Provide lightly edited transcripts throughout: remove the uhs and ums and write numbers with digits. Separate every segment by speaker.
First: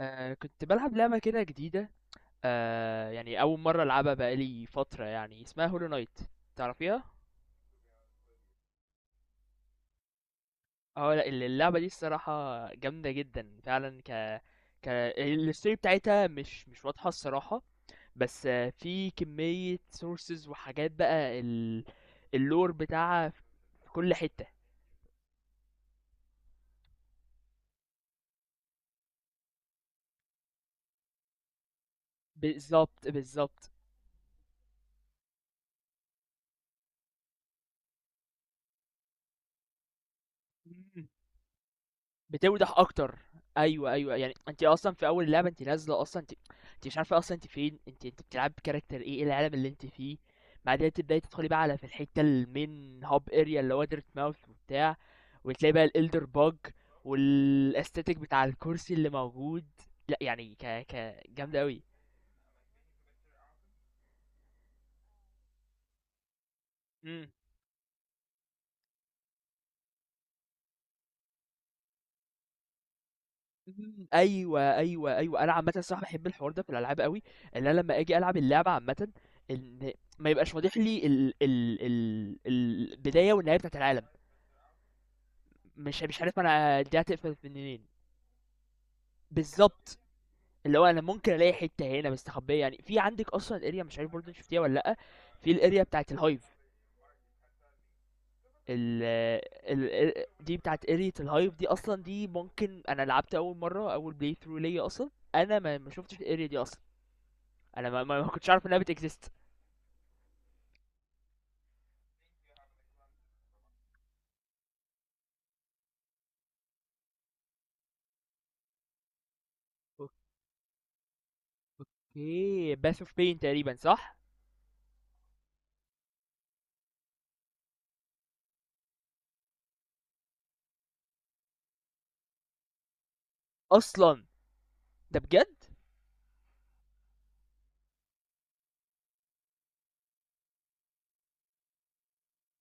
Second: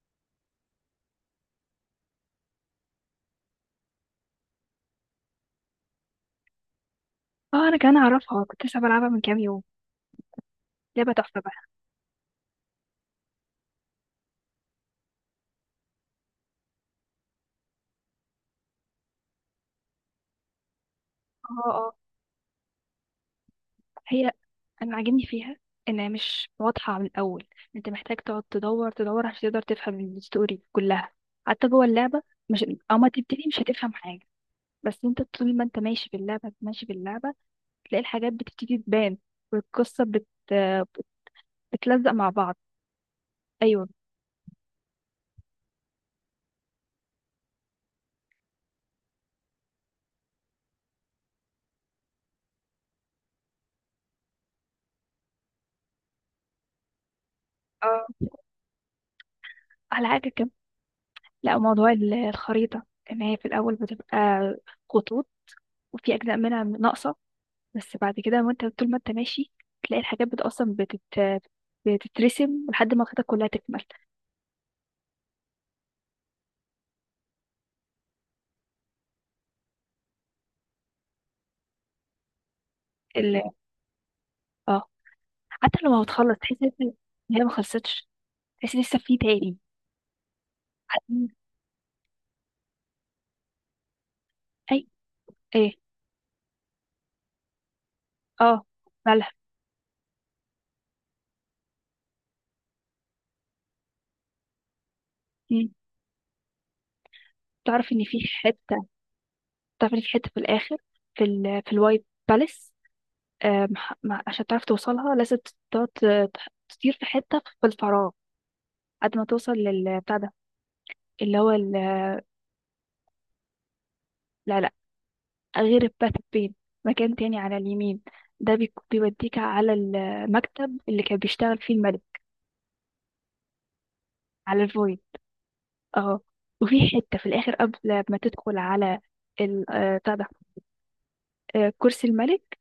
Speaker 1: كنت بلعب لعبة كده جديدة. يعني أول مرة ألعبها بقالي فترة، يعني اسمها هولو نايت. تعرفيها؟
Speaker 2: اه انا كمان اعرفها، كنت لسه بلعبها من كام يوم. لعبه
Speaker 1: اه لا،
Speaker 2: تحفه بقى.
Speaker 1: اللعبة دي الصراحة جامدة جدا فعلا. ك ك الستوري بتاعتها مش واضحة الصراحة، بس في كمية سورسز وحاجات بقى
Speaker 2: اه، اه.
Speaker 1: اللور بتاعها في كل
Speaker 2: هي،
Speaker 1: حتة.
Speaker 2: انا عاجبني فيها انها مش واضحه من الاول. انت محتاج تقعد تدور تدور عشان تقدر تفهم الستوري كلها حتى جوه اللعبه. مش اما
Speaker 1: بالظبط
Speaker 2: تبتدي مش
Speaker 1: بالظبط،
Speaker 2: هتفهم حاجه، بس انت طول ما انت ماشي في اللعبه ماشي في اللعبه تلاقي الحاجات بتبتدي تبان، والقصه بتلزق مع بعض.
Speaker 1: بتوضح أكتر،
Speaker 2: ايوه،
Speaker 1: أيوه، أيوه، يعني أنتِ أصلًا في أول اللعبة أنتِ نازلة أصلًا، أنتِ مش عارفة أصلًا أنتِ فين، أنتِ بتلعبي بcharacter إيه، إيه العالم اللي أنتِ فيه، بعدها تبدئي تدخلي بقى على في الحتة الmain hub area اللي هو Dirtmouth وبتاع، وتلاقي بقى الelder bug
Speaker 2: اه.
Speaker 1: والaesthetic بتاع الكرسي اللي موجود.
Speaker 2: على
Speaker 1: لأ
Speaker 2: حاجه كم؟
Speaker 1: يعني ك ك
Speaker 2: لا،
Speaker 1: جامدة أوي.
Speaker 2: موضوع الخريطه ان هي في الاول بتبقى خطوط وفي اجزاء منها ناقصه،
Speaker 1: إمم.
Speaker 2: بس بعد كده وانت طول ما انت ماشي تلاقي الحاجات بتترسم لحد ما خدتك كلها تكمل.
Speaker 1: إمم، أيوه، أيوه، أيوه، أنا عامةً الصراحة باحب الحوار ده في الألعاب أوي، إن أنا لمّا آجي ألعب اللعبة عامةً، إن ما يبقاش واضح لي ال البداية
Speaker 2: ال...
Speaker 1: والنهاية بتاعة العالم،
Speaker 2: اه، حتى لما
Speaker 1: مش
Speaker 2: بتخلص
Speaker 1: عارف
Speaker 2: تحس ان
Speaker 1: أنا دي
Speaker 2: إن
Speaker 1: هتقفل
Speaker 2: هي ما
Speaker 1: منين،
Speaker 2: خلصتش، تحس إن لسه في تاني.
Speaker 1: بالضبط، اللي هو أنا ممكن ألاقي حتّة هنا مستخبية يعني، في عندِك أصلًا area مش عارف برضه أنتِ شُفتيها والّا
Speaker 2: اي،
Speaker 1: لأ، في
Speaker 2: ايه،
Speaker 1: الarea بتاعة الhive.
Speaker 2: اه.
Speaker 1: ال
Speaker 2: بلح.
Speaker 1: ال دي بتاعة area الhive دي أصلًا، دي ممكن أنا لعبت أول مرّة أول play through ليّا أصلًا، أنا
Speaker 2: مم.
Speaker 1: ما شُفتش الarea دي أصلًا. انا
Speaker 2: تعرف
Speaker 1: ما,
Speaker 2: ان في
Speaker 1: ما ما كنتش عارف انها
Speaker 2: حته
Speaker 1: بتكزيست.
Speaker 2: تعرف ان في حته في الاخر، في الوايت باليس. عشان تعرف توصلها لازم تقعد ت- تطير في حته في الفراغ قد ما توصل للبتاع ده، اللي هو
Speaker 1: اوكي باث اوف بين تقريبا صح.
Speaker 2: العلاج. غير الباث بين، مكان تاني على اليمين، ده بيوديك على المكتب اللي كان بيشتغل فيه الملك،
Speaker 1: اصلا،
Speaker 2: على الفويد.
Speaker 1: ده بجد؟
Speaker 2: اه. وفي حتة في الآخر قبل ما تدخل على بتاع ده، كرسي الملك،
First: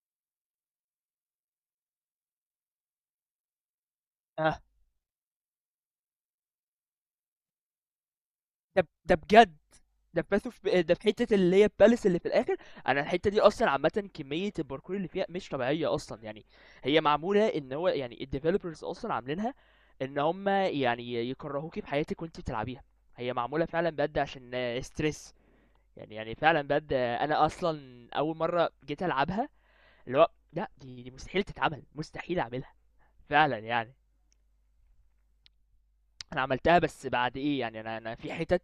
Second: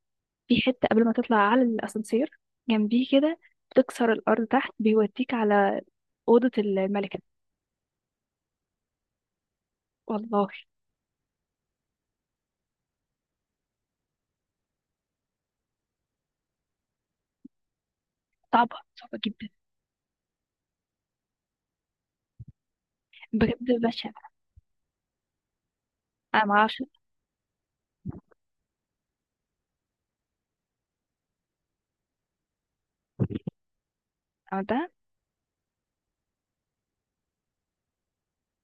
Speaker 2: في حتة قبل ما تطلع على الأسانسير، جنبيه كده بتكسر الأرض
Speaker 1: اه،
Speaker 2: تحت بيوديك على أوضة الملكة.
Speaker 1: ده بجد. ده في باث
Speaker 2: والله.
Speaker 1: اوف، ده في حته اللي هي الباليس اللي في الاخر. انا الحته دي اصلا عامه كميه الباركور اللي فيها مش طبيعيه اصلا يعني. هي معموله ان هو يعني
Speaker 2: صعبة
Speaker 1: الديفلوبرز اصلا
Speaker 2: صعبة جدا.
Speaker 1: عاملينها ان هم يعني يكرهوكي في حياتك وانت بتلعبيها. هي معموله
Speaker 2: بجد
Speaker 1: فعلا
Speaker 2: بشع.
Speaker 1: بجد عشان ستريس يعني. يعني
Speaker 2: أنا
Speaker 1: فعلا
Speaker 2: معرفش.
Speaker 1: بجد انا اصلا اول مره جيت العبها، اللي هو لا دي مستحيل تتعمل، مستحيل اعملها فعلًا يعني.
Speaker 2: عملتها.
Speaker 1: أنا عملتها بس بعد إيه، يعني أنا أنا في حِتَت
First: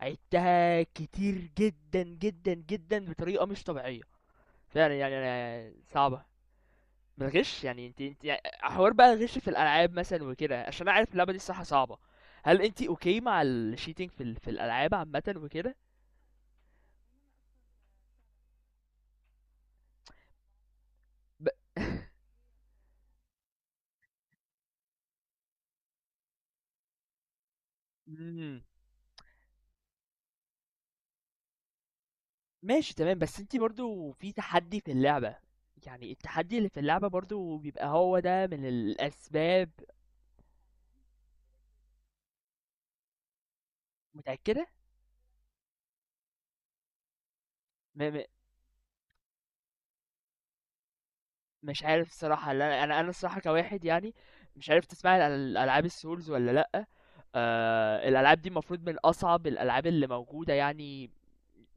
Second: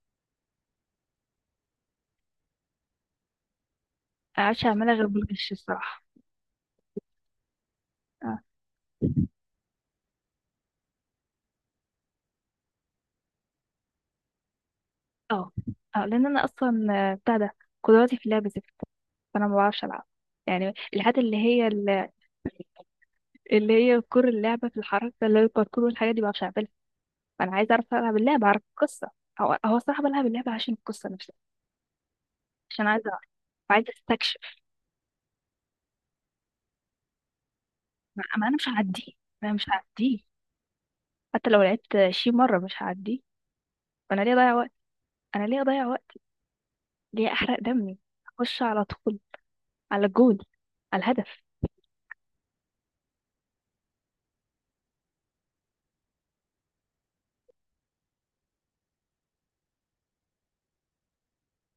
Speaker 1: عِدتها كتير جدًا، جدًا، جدًا بطريقة مش طبيعية،
Speaker 2: أنا معرفش أعملها
Speaker 1: فعلًا
Speaker 2: غير
Speaker 1: يعني.
Speaker 2: بالغش
Speaker 1: أنا
Speaker 2: الصراحة.
Speaker 1: صعبة، من الغِش يعني. أنتِ أنتِ
Speaker 2: آه.
Speaker 1: ع حوار بقى الغِش في الألعاب مثلًا وكده، عشان أنا عارف اللعبة دي الصراحة صعبة، هل أنتِ okay مع الcheating في ال في الألعاب عامةً
Speaker 2: اه،
Speaker 1: وكده؟
Speaker 2: اه، لان انا اصلا بتاع ده، قدراتي في اللعب زفت، فانا ما بعرفش العب. يعني الحاجات اللي
Speaker 1: ب
Speaker 2: هي اللي هي كور اللعبه في الحركه، اللي هي الباركور والحاجات دي، ما بعرفش اعملها. فانا عايزه اعرف العب اللعبه
Speaker 1: إمم،
Speaker 2: اعرف القصه. هو الصراحه بلعب اللعبه عشان القصه نفسها، عشان
Speaker 1: ماشي
Speaker 2: عايزه
Speaker 1: تمام،
Speaker 2: اعرف
Speaker 1: بس أنتِ
Speaker 2: وعايزه
Speaker 1: برضه في
Speaker 2: استكشف.
Speaker 1: تحدّي في اللعبة، يعني التحدّي اللي في اللعبة برضه بيبقى هو
Speaker 2: ما
Speaker 1: ده
Speaker 2: انا
Speaker 1: من
Speaker 2: مش هعديه، ما انا مش
Speaker 1: الأسباب.
Speaker 2: هعديه، حتى لو لعبت شي مره مش هعديه، فانا ليه اضيع
Speaker 1: متأكدة؟
Speaker 2: وقت؟ انا ليه اضيع وقت؟ ليه احرق دمي؟
Speaker 1: م م.
Speaker 2: اخش على طول، على الجول، على الهدف.
Speaker 1: مش عارف الصراحة، لا أنا أنا الصراحة كواحد يعني، مش عارف تسمعي عن ال ألعاب الSouls والّا لأ، الألعاب دي المفروض من أصعب الألعاب اللي موجودة يعني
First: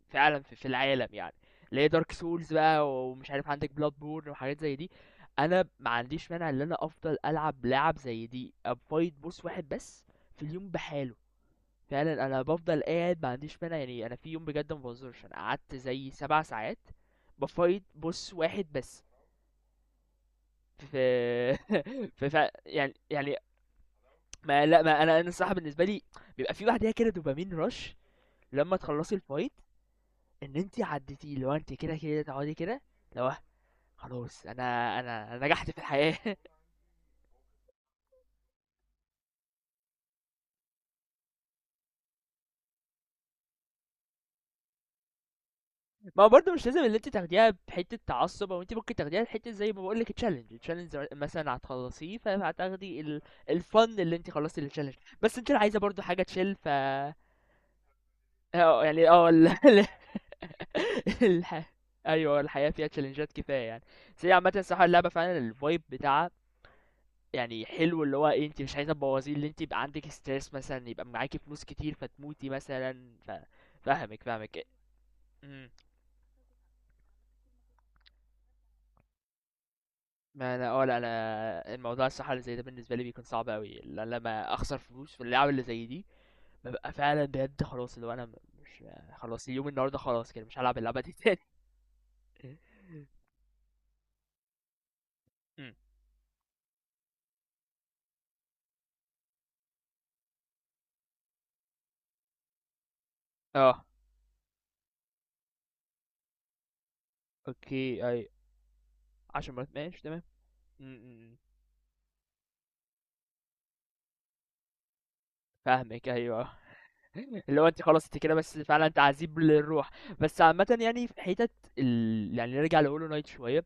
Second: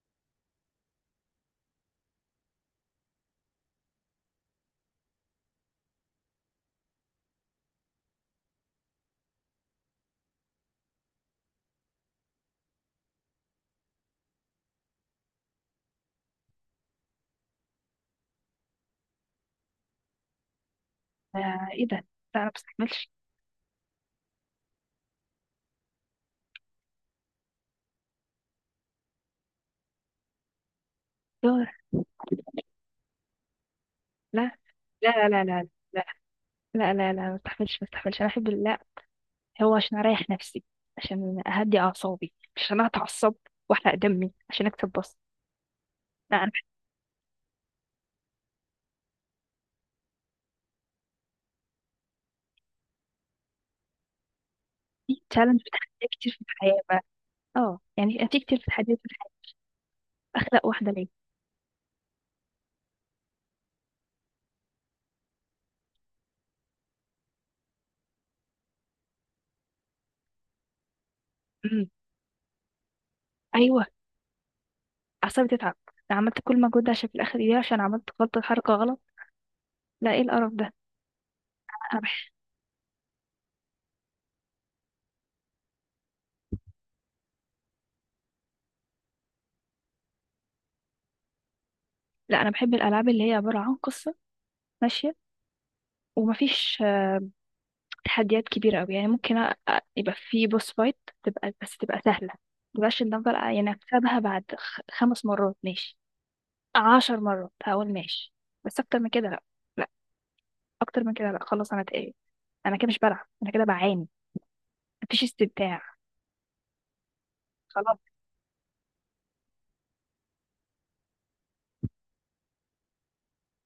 Speaker 1: فعلًا في في العالم يعني، اللي هي Dark Souls بقى ومش عارف عندِك Bloodborne وحاجات زي دي. أنا ما عنديش مانع إن أنا أفضل ألعب لعب زي دي أfight boss واحد بس في اليوم بحاله، فعلًا. أنا بافضل قاعد ما عنديش مانع يعني، أنا في يوم بجد ما باهزرش أنا قعدت زي 7 ساعات بafight boss واحد بس. ف
Speaker 2: آه ايه ده، لا،
Speaker 1: ف ف
Speaker 2: انا ما
Speaker 1: يعني
Speaker 2: بستحملش.
Speaker 1: يعني ما لأ، ما أنا الصراحة بالنسبة لي بيبقى في بعديها كده دوبامين rush لمّا تخلّصي الfight، إن أنتِ عدّيتيه، اللي هو
Speaker 2: دور.
Speaker 1: أنتِ كده، كده تقعدي كده، اللي هو خلاص،
Speaker 2: لا،
Speaker 1: أنا
Speaker 2: لا،
Speaker 1: أنا
Speaker 2: لا، لا،
Speaker 1: أنا
Speaker 2: لا،
Speaker 1: نجحت في الحياة.
Speaker 2: لا، لا، لا، ما استحملش، ما استحملش، انا احب، لا. هو عشان اريح نفسي، عشان اهدي اعصابي، مش عشان اتعصب واحرق دمي عشان اكسب بس.
Speaker 1: ما هو
Speaker 2: لا، انا
Speaker 1: برضه مش لازم اللي أنتِ تاخديها بحتّة تعصُّب، هو أنتِ ممكن تاخديها بحتّة زي ما باقول لِك challenge، الchallenge مثلًا هتخلّصيه فهتاخدي ال الfun اللي أنتِ خلّصتِ الchallenge،
Speaker 2: عندي
Speaker 1: بس أنتِ لو
Speaker 2: تشالنج، في
Speaker 1: عايزة برضه
Speaker 2: تحديات
Speaker 1: حاجة
Speaker 2: كتير في
Speaker 1: chill ف...
Speaker 2: الحياه بقى. اه، يعني في كتير، في
Speaker 1: آه،
Speaker 2: تحديات في
Speaker 1: يعني آه
Speaker 2: الحياه،
Speaker 1: ال
Speaker 2: اخلق واحده ليه؟
Speaker 1: الح... ايوه، الحياه فيها تشالنجات كفايه يعني. بس هي عامه الصراحه اللعبه فعلا الفايب بتاعها يعني حلو، اللي هو ايه، انت مش عايزه تبوظيه، اللي انت يبقى عندك ستريس مثلا، يبقى معاكي فلوس
Speaker 2: امم.
Speaker 1: كتير فتموتي مثلا ف...
Speaker 2: ايوه.
Speaker 1: فاهمك فاهمك.
Speaker 2: اعصابي
Speaker 1: امم.
Speaker 2: تتعب. انا عملت كل مجهود ده عشان في الاخر ايه؟ عشان عملت غلطه، حركه غلط؟ لا، ايه القرف
Speaker 1: ما انا
Speaker 2: ده؟
Speaker 1: اه لا، انا
Speaker 2: انا
Speaker 1: الموضوع
Speaker 2: بح...
Speaker 1: الصراحه اللي زي ده بالنسبه لي بيكون صعب قوي لما اخسر فلوس في اللعبه اللي زي دي. ببقى فعلا بجد خلاص اللي هو انا مش... خلاص اليوم النهارده خلاص كده مش هلعب اللعبه دي تاني.
Speaker 2: لا، انا بحب الالعاب اللي هي عباره عن قصه ماشيه،
Speaker 1: امم.
Speaker 2: ومفيش تحديات كبيرة أوي، يعني ممكن يبقى في بوس فايت تبقى، بس تبقى سهلة. مبقاش إن أفضل يعني
Speaker 1: اه.
Speaker 2: أكسبها بعد خمس مرات، ماشي، عشر مرات هقول
Speaker 1: اوكي اي.
Speaker 2: ماشي، بس أكتر من كده لأ.
Speaker 1: عشر مرات
Speaker 2: لأ،
Speaker 1: ماشي تمام. إمم،
Speaker 2: أكتر
Speaker 1: إمم،
Speaker 2: من كده
Speaker 1: إمم،
Speaker 2: لأ، خلاص أنا اتقل، أنا كده مش بلعب، أنا كده بعاني، مفيش استمتاع.
Speaker 1: فاهمِك أيوه، اللي هو أنتِ
Speaker 2: خلاص.
Speaker 1: خلاص أنتِ كده، بس فعلًا تعذيب للروح. بس عامةً يعني في حتت ال، يعني نرجع لHollow Knight شوية،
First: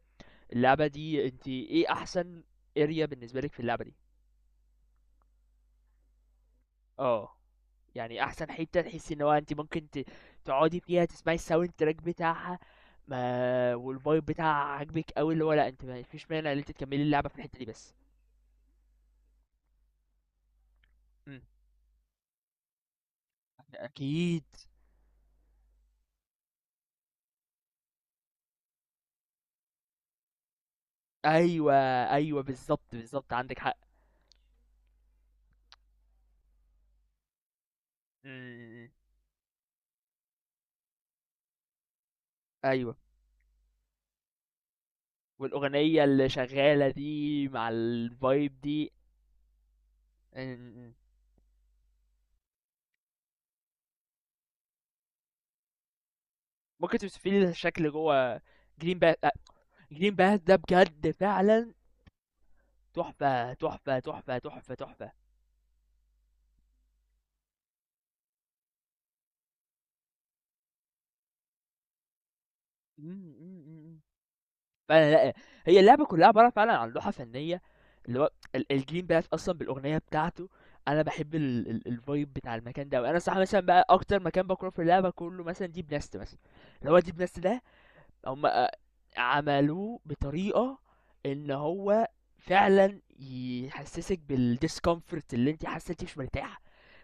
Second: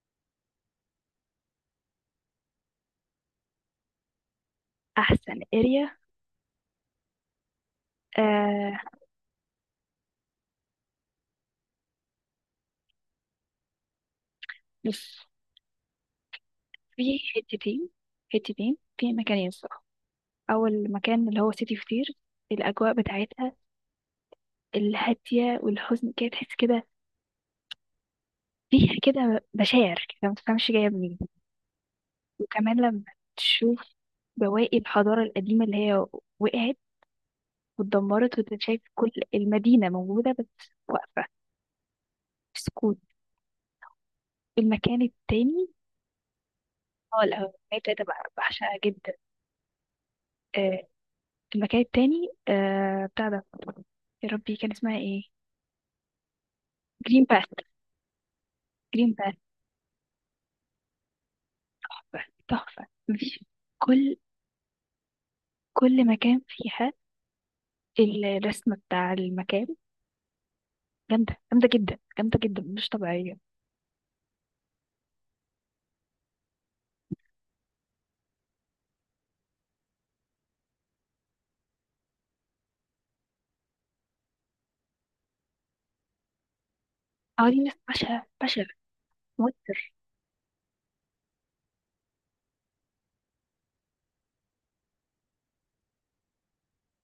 Speaker 1: اللعبة دي أنتِ إيه أحسن area بالنسبة لِك في اللعبة دي؟
Speaker 2: أحسن اريا؟
Speaker 1: آه، يعني أحسن
Speaker 2: آه.
Speaker 1: حتة تحسي إن هو أنتِ ممكن ت تقعدي فيها تسمعي الsound track بتاعها ما والvibe بتاعها عاجبِك
Speaker 2: بص،
Speaker 1: أوي، اللي هو لأ أنتِ ما فيش مانع إن أنتِ تكمّلي
Speaker 2: في
Speaker 1: اللعبة في الحتة دي
Speaker 2: حتتين،
Speaker 1: بس.
Speaker 2: حتتين في مكانين الصراحة. أول مكان اللي
Speaker 1: إمم،
Speaker 2: هو سيتي كتير، الأجواء بتاعتها
Speaker 1: أكيد،
Speaker 2: الهادية والحزن كده، تحس كده فيها كده بشاعر كده ما تفهمش جاية منين.
Speaker 1: أيوه، أيوه،
Speaker 2: وكمان
Speaker 1: بالضبط،
Speaker 2: لما
Speaker 1: بالضبط، عندِك حق.
Speaker 2: تشوف بواقي الحضارة القديمة اللي هي وقعت
Speaker 1: إمم،
Speaker 2: واتدمرت وتتشاف
Speaker 1: إمم، إمم،
Speaker 2: كل المدينة موجودة بس واقفة في
Speaker 1: أيوه.
Speaker 2: سكوت. المكان التاني،
Speaker 1: والأغنية اللي شغالة
Speaker 2: اه
Speaker 1: دي
Speaker 2: الأهرامات
Speaker 1: مع
Speaker 2: بتاعتها بقى
Speaker 1: الفايب
Speaker 2: بعشقها
Speaker 1: دي.
Speaker 2: جدا. آه
Speaker 1: إن...
Speaker 2: المكان التاني، بتاع ده، يا ربي كان اسمها ايه؟
Speaker 1: ممكن
Speaker 2: جرين
Speaker 1: توصفي
Speaker 2: باث.
Speaker 1: لي الشكل جوه. جرين
Speaker 2: جرين
Speaker 1: باث.
Speaker 2: باث.
Speaker 1: جرين باث ده بجد فعلا
Speaker 2: تحفة، تحفة. مفيش،
Speaker 1: تحفة تحفة
Speaker 2: كل،
Speaker 1: تحفة تحفة تحفة.
Speaker 2: كل مكان فيها الرسمة بتاع المكان جامدة، جامدة جدا، جامدة جدا، مش
Speaker 1: مم،
Speaker 2: طبيعية.
Speaker 1: مم، مم. فعلا لا، هي اللعبة كلها عبارة فعلا عن لوحة فنية، اللي هو ال- الجرين باث أصلا بالأغنية بتاعته، أنا بحب الفايب بتاع المكان ده. وأنا صح مثلا بقى أكتر مكان بكره في اللعبة كله مثلا ديب نست مثلا، اللي هو ديب نست
Speaker 2: اه دي
Speaker 1: ده،
Speaker 2: ناس بشع،
Speaker 1: هم
Speaker 2: بشع. موتر.
Speaker 1: عملوه بطريقة ان هو فعلا يحسسك بالديسكومفورت، اللي انت حاسه انت مش مرتاحه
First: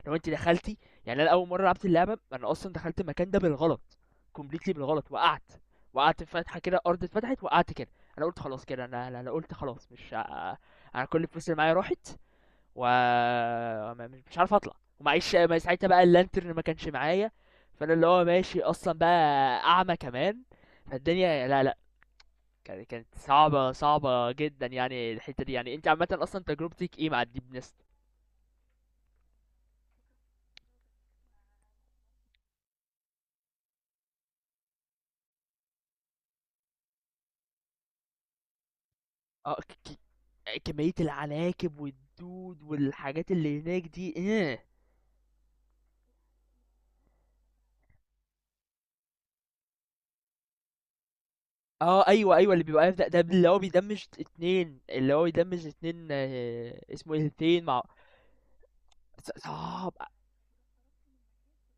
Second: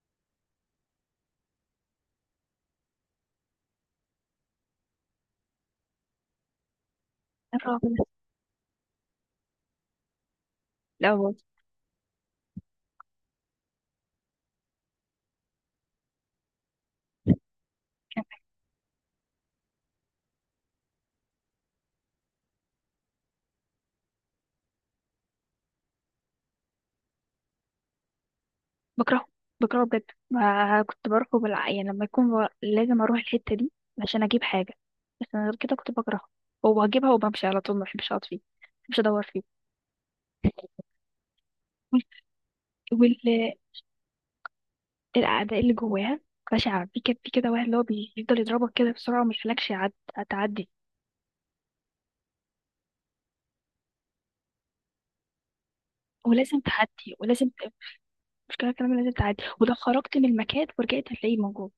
Speaker 1: لو انت دخلتي. يعني انا اول مره لعبت اللعبه انا اصلا دخلت المكان ده بالغلط، كومبليتلي بالغلط، وقعت. وقعت في فتحه كده، الارض اتفتحت وقعت
Speaker 2: الرعب
Speaker 1: كده.
Speaker 2: ده.
Speaker 1: انا قلت خلاص كده، انا أنا قلت خلاص مش ه- انا
Speaker 2: لا
Speaker 1: كل
Speaker 2: والله.
Speaker 1: الفلوس اللي معايا راحت، و مش عارف اطلع. ومعيش ما ساعتها بقى اللانترن ما كانش معايا، فانا اللي هو
Speaker 2: كان
Speaker 1: ماشي اصلا بقى اعمى كمان، فالدنيا لا لا، كانت صعبة صعبة جدا يعني. الحتة دي يعني انت عامة اصلا تجربتك ايه مع الديب نست؟
Speaker 2: بكرهه، بكرهه بجد. ما كنت بروحه يعني لما يكون ب... لازم اروح الحتة دي عشان اجيب حاجة، بس انا غير كده كنت بكرهه وبجيبها وبمشي على طول، ما بحبش اقعد فيه، ما بحبش ادور فيه.
Speaker 1: اه، كمية العناكب والدود والحاجات اللي هناك دي ايه!
Speaker 2: والأعداء اللي جواها بشعة، في كده في كده واحد اللي هو بيفضل يضربك كده بسرعة وما يخليكش تعدي،
Speaker 1: اه ايوه ايوه، اللي بيبقى واقف ده، ده اللي هو بيدمج اتنين اللي هو بيدمج اتنين،
Speaker 2: ولازم
Speaker 1: آه، اسمه
Speaker 2: تعدي،
Speaker 1: ايه
Speaker 2: ولازم
Speaker 1: الاتنين مع...
Speaker 2: المشكلة كمان لازم
Speaker 1: ص-
Speaker 2: تعدي، ولو
Speaker 1: صعب
Speaker 2: خرجت من المكان ورجعت هتلاقيه موجود.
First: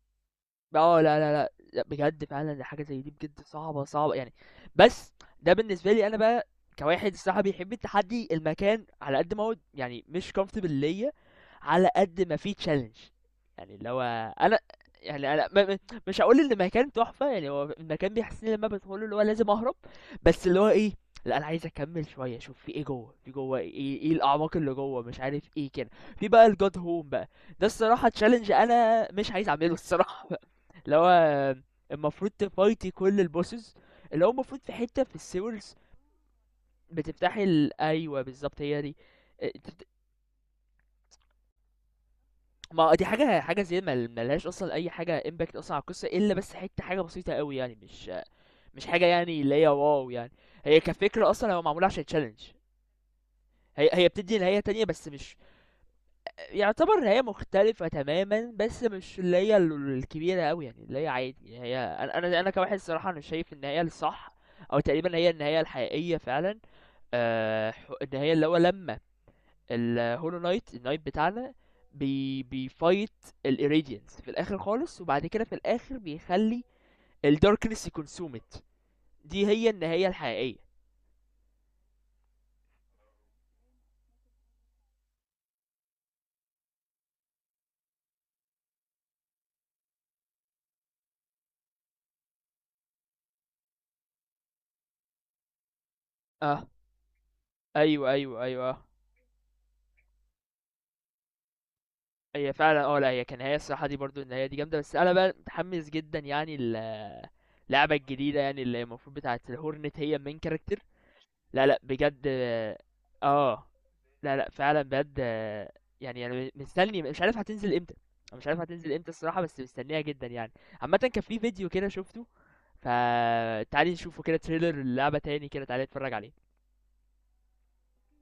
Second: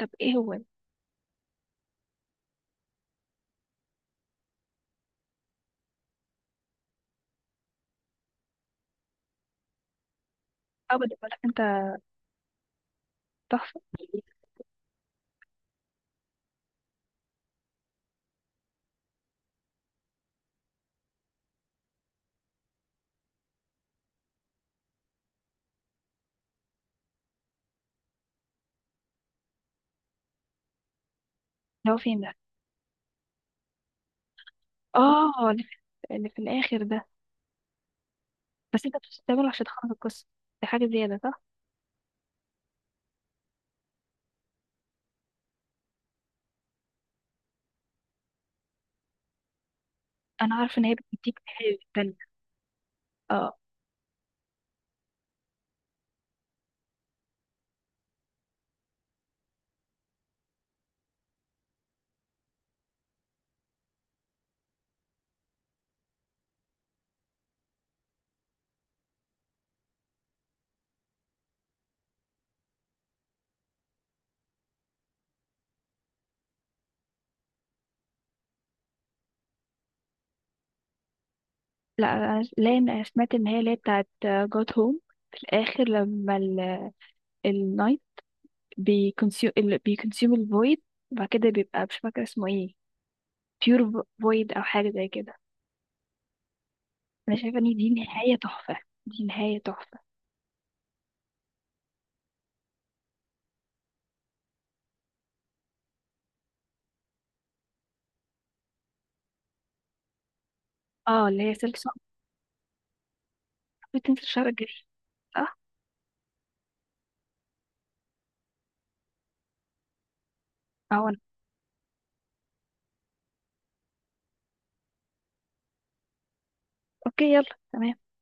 Speaker 2: طب ايه هو ده؟
Speaker 1: آه لا لا لأ، لأ بجد فعلًا، دي حاجة زي دي بجد صعبة، صعبة يعني. بس ده بالنسبة لي أنا بقى كواحد الصراحة بيحب التحدي، المكان على قد ما هو يعني مش comfortable ليّا،
Speaker 2: ابدا، ولا انت
Speaker 1: على قد ما في challenge، يعني
Speaker 2: تحفة
Speaker 1: اللي
Speaker 2: اللي
Speaker 1: هو أنا، يعني أنا م م مش هاقول إن المكان تحفة، يعني هو المكان بيحسسني لمّا بادخله اللي هو لازم أهرب، بس اللي هو إيه، لأ أنا عايز أكمّل شوية، أشوف في إيه جوّه، في جوّه إيه، إيه الأعماق اللي جوّه، مش عارف إيه كده. في بقى الGod Home بقى، ده الصراحة challenge أنا مش عايز أعمله الصراحة، اللي هو
Speaker 2: هو. فين
Speaker 1: المفروض
Speaker 2: ده؟
Speaker 1: تفايتي كل البوسز، اللي هو المفروض في حتة في
Speaker 2: اه، اللي
Speaker 1: السيورز
Speaker 2: في، اللي في الآخر ده.
Speaker 1: بتفتحي ال... ايوه بالظبط هي
Speaker 2: بس انت
Speaker 1: دي.
Speaker 2: بتستعمله
Speaker 1: إيه،
Speaker 2: عشان
Speaker 1: تفت-،
Speaker 2: تخلص القصة، دي حاجة زيادة صح؟
Speaker 1: ما دي حاجة، زي ما ملهاش اصلا اي حاجة امباكت اصلا على القصة الا بس حتة حاجة بسيطة قوي يعني، مش حاجة يعني اللي هي واو يعني.
Speaker 2: أنا عارفة
Speaker 1: هي
Speaker 2: إن هي
Speaker 1: كفكرة
Speaker 2: بتديك
Speaker 1: اصلا هو
Speaker 2: نهاية
Speaker 1: معمولة عشان
Speaker 2: تانية.
Speaker 1: تشالنج.
Speaker 2: اه
Speaker 1: هي بتدي نهاية تانية بس مش يعتبر هي مختلفة تماما، بس مش اللي هي الكبيرة أوي يعني، اللي هي عادي يعني. هي أنا أنا كواحد صراحة أنا شايف إن هي الصح، أو تقريبا هي النهاية الحقيقية فعلا. إن هي اللي هو لما الهولو نايت النايت بتاعنا بيفايت الإيريديانس في الآخر خالص، وبعد كده في الآخر بيخلي الداركنس يكونسومت، دي هي النهاية الحقيقية.
Speaker 2: لا، لا أنا سمعت إن هي اللي هي بتاعت جوت هوم، في الآخر لما النايت بيكونسيوم، بيكونسيوم الفويد، وبعد كده بيبقى مش فاكرة اسمه ايه، بيور فويد أو حاجة زي كده.
Speaker 1: اه
Speaker 2: أنا شايفة إن دي
Speaker 1: ايوه
Speaker 2: نهاية
Speaker 1: ايوه
Speaker 2: تحفة،
Speaker 1: ايوه،
Speaker 2: دي نهاية تحفة.
Speaker 1: هي فعلا اه لا، هي كان هي الصراحة دي برضو النهاية دي جامدة. بس أنا بقى متحمس جدا يعني ال اللعبه الجديده، يعني اللي المفروض بتاعت الهورنت هي المين كاركتر.
Speaker 2: اه اللي هي
Speaker 1: لا لا
Speaker 2: سلسلة،
Speaker 1: بجد اه. آه.
Speaker 2: بتنزل
Speaker 1: لا
Speaker 2: شهر
Speaker 1: لا
Speaker 2: الجديد
Speaker 1: فعلا بجد
Speaker 2: صح؟
Speaker 1: يعني انا مستني، مش عارف هتنزل امتى. أنا مش عارف هتنزل امتى الصراحه، بس مستنيها جدا يعني. عامه
Speaker 2: اه،
Speaker 1: كان في فيديو كده شفته، فتعالي نشوفه كده، تريلر اللعبه تاني كده، تعالي نتفرج عليه.
Speaker 2: اوكي يلا تمام.